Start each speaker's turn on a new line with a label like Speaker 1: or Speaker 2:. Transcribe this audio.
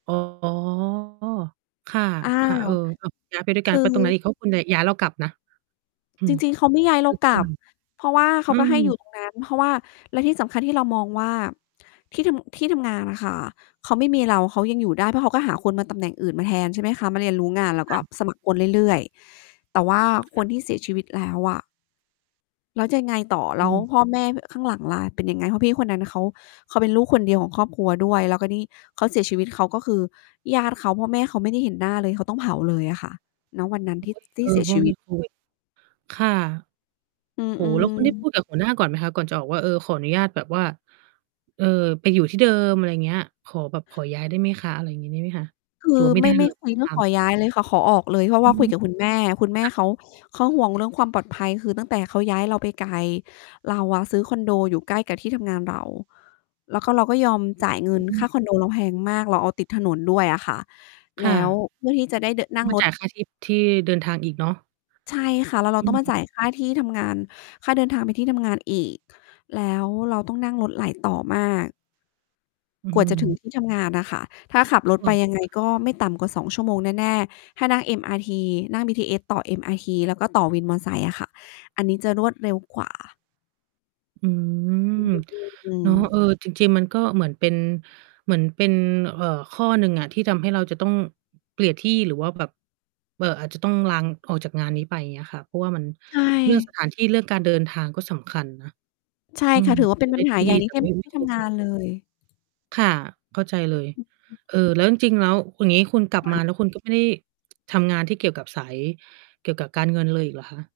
Speaker 1: อ๋อ ค่ะ
Speaker 2: อ่า
Speaker 1: ค่ะ เออ อ้าว ย้าย ไปด้วย
Speaker 2: ค
Speaker 1: กัน
Speaker 2: ือ
Speaker 1: ไปตรงไหนอีก เพราะคุณน่ะย้ายเรากลับนะ อื
Speaker 2: จ
Speaker 1: ม
Speaker 2: ริง ๆ เขาไม่ย้ายเรากลับ
Speaker 1: [unintelligible]
Speaker 2: เพราะว่าเข
Speaker 1: อื
Speaker 2: าก็ให้อยู
Speaker 1: ม
Speaker 2: ่ ตรงนั้น เพราะว่า แล้วที่สำคัญ ที่เรามองว่า ที่ทำ ที่ทำงานน่ะค่ะ เขาไม่มีเรา เขายังอยู่ได้ เพราะเขาก็หาคนมา ตำแหน่งอื่นมาแทนใช่ไหมคะ มาเรียนรู้งาน แล้ว
Speaker 1: ค
Speaker 2: ก
Speaker 1: ่
Speaker 2: ็
Speaker 1: ะ
Speaker 2: สมัครคนเรื่อย ๆ แต่ว่า
Speaker 1: อะฮ
Speaker 2: ค
Speaker 1: ะ
Speaker 2: นที่เสียชีวิตแล้วอะ แล้วจะยังไงต่อ
Speaker 1: อ
Speaker 2: แ
Speaker 1: ื
Speaker 2: ล้ว
Speaker 1: ม
Speaker 2: พ่อแม่ ข้างหลังล่ะ เป็นยังไง? เพราะพี่คนนั้นเขา เขาเป็นลูกคนเดียวของครอบครัวด้วย แล้วก็นี่ เขาเสียชีวิต เขาก็คือ ญาติเขา พ่อแม่เขา ไม่ได้เห็นหน้าเลย เขาต้องเผาเลยอะค่ะ ณ วันนั้น
Speaker 1: โอ้
Speaker 2: ที่
Speaker 1: โฮ
Speaker 2: ท
Speaker 1: เ
Speaker 2: ี
Speaker 1: อ
Speaker 2: ่
Speaker 1: อ
Speaker 2: เสี
Speaker 1: เ
Speaker 2: ย
Speaker 1: พรา
Speaker 2: ช
Speaker 1: ะม
Speaker 2: ี
Speaker 1: ัน
Speaker 2: วิ
Speaker 1: มี
Speaker 2: ต
Speaker 1: โควิด ค่ะ
Speaker 2: อื
Speaker 1: โอ้
Speaker 2: อ
Speaker 1: โฮ แล้ว คุณได้
Speaker 2: ๆ
Speaker 1: พูดกับหัวหน้าก่อนไหมคะ? ก่อนจะออกว่า เออ ขออนุญาตแบบว่า เอ่อ ไปอยู่ที่เดิม อะไรเงี้ย ขอแบบขอย้ายได้ไหมคะ? อะไรงี้ มีไหมคะ?
Speaker 2: คื
Speaker 1: หรื
Speaker 2: อ
Speaker 1: อว่า ไม่
Speaker 2: ไม
Speaker 1: ได
Speaker 2: ่
Speaker 1: ้
Speaker 2: ไ
Speaker 1: เ
Speaker 2: ม
Speaker 1: ล
Speaker 2: ่
Speaker 1: ย
Speaker 2: คุยเรื
Speaker 1: ต
Speaker 2: ่อ
Speaker 1: า
Speaker 2: ง ขอ
Speaker 1: ม
Speaker 2: ย้ายเลยค่ะ ขอออกเลย เพราะ
Speaker 1: อ
Speaker 2: ว่
Speaker 1: ื
Speaker 2: าค
Speaker 1: ม
Speaker 2: ุยกับคุณ แม่ คุณแม่
Speaker 1: ค่ะ
Speaker 2: เขา เขาห่วงเรื่องความปลอดภัย คือตั้งแต่เขาย้ายเราไปไกล เราอะซื้อคอนโดอยู่ใกล้กับที่ทำงานเรา แล้วก็ เราก็ยอมจ่ายเงิน
Speaker 1: อ
Speaker 2: ค
Speaker 1: ื
Speaker 2: ่า
Speaker 1: ม
Speaker 2: คอนโดเราแพงมาก เราเอาติดถนนด้วยอะค่ะ
Speaker 1: ค
Speaker 2: แล
Speaker 1: ่
Speaker 2: ้ว
Speaker 1: ะ
Speaker 2: เพื่อที่จะได้เดอะ น
Speaker 1: ต้
Speaker 2: ั่
Speaker 1: อง
Speaker 2: ง
Speaker 1: ไป
Speaker 2: ร
Speaker 1: จ
Speaker 2: ถ
Speaker 1: ่ายค่าที่ ที่เดินทาง อีกเนาะ
Speaker 2: ใช่ค่ะ แล้วเร
Speaker 1: อ
Speaker 2: าต้องมา
Speaker 1: ืม
Speaker 2: จ่าย ค่า ที่ทำงาน ค่าเดินทางไปที่ทำงานอีก แล้วเราต้องนั่งรถหลายต่อมาก
Speaker 1: อื้อ
Speaker 2: กว
Speaker 1: ฮ
Speaker 2: ่าจะถึ
Speaker 1: ือ
Speaker 2: ง ที่ ทำงานน่ะค่ะ ถ้าขับ
Speaker 1: ค
Speaker 2: รถ
Speaker 1: ่
Speaker 2: ไปยัง ไง
Speaker 1: ะ
Speaker 2: ก็ไม่ต่ำกว่า 2 ชั่วโมงแน่ ๆ ถ้านั่ง MRT นั่ง BTS ต่อ MRT แล้วก็ต่อวินมอไซค์อะค่ะ อันนี้จะรวดเร็ว กว่า
Speaker 1: อืม
Speaker 2: อื
Speaker 1: เ
Speaker 2: ม
Speaker 1: นาะ
Speaker 2: ๆ
Speaker 1: เอ
Speaker 2: ๆ
Speaker 1: อ จริง ๆ มันก็เหมือนเป็น เหมือนเป็น เอ่อ ข้อหนึ่งอะที่ทำให้เราจะต้องเปลี่ยนที่ หรือว่าแบบ เอ่อ อาจจะต้องลางออกจากงานนี้ไป เงี้ยค่ะ เพราะว่ามัน
Speaker 2: ใช
Speaker 1: เรื่อง ส
Speaker 2: ่
Speaker 1: ถานที่ เรื่องการเดินทางก็สำคัญนะ
Speaker 2: ใช่
Speaker 1: อื
Speaker 2: ค่
Speaker 1: ม
Speaker 2: ะ ถือว่า เป็
Speaker 1: จ
Speaker 2: น
Speaker 1: ะ
Speaker 2: ป
Speaker 1: ได
Speaker 2: ั
Speaker 1: ้
Speaker 2: ญห
Speaker 1: ท
Speaker 2: า
Speaker 1: ี่
Speaker 2: ใหญ
Speaker 1: ด
Speaker 2: ่
Speaker 1: ี
Speaker 2: ใน
Speaker 1: แต่
Speaker 2: ที่
Speaker 1: ไ
Speaker 2: ม
Speaker 1: ม่ ไม
Speaker 2: ที
Speaker 1: ่
Speaker 2: ่ท
Speaker 1: คุ้
Speaker 2: ำงา
Speaker 1: ม
Speaker 2: นเลย
Speaker 1: ค่ะ เข้าใจเลย
Speaker 2: อือ
Speaker 1: เอ่อ แล้ว จริง ๆ แล้ว อย่างงี้ คุณกลับ
Speaker 2: ค่
Speaker 1: มา
Speaker 2: ะ
Speaker 1: แล้วคุณ ก็ ไม่ได้ ทำงานที่เกี่ยวกับสาย เกี่ยวกับการเงินเลยอีกเหรอคะ?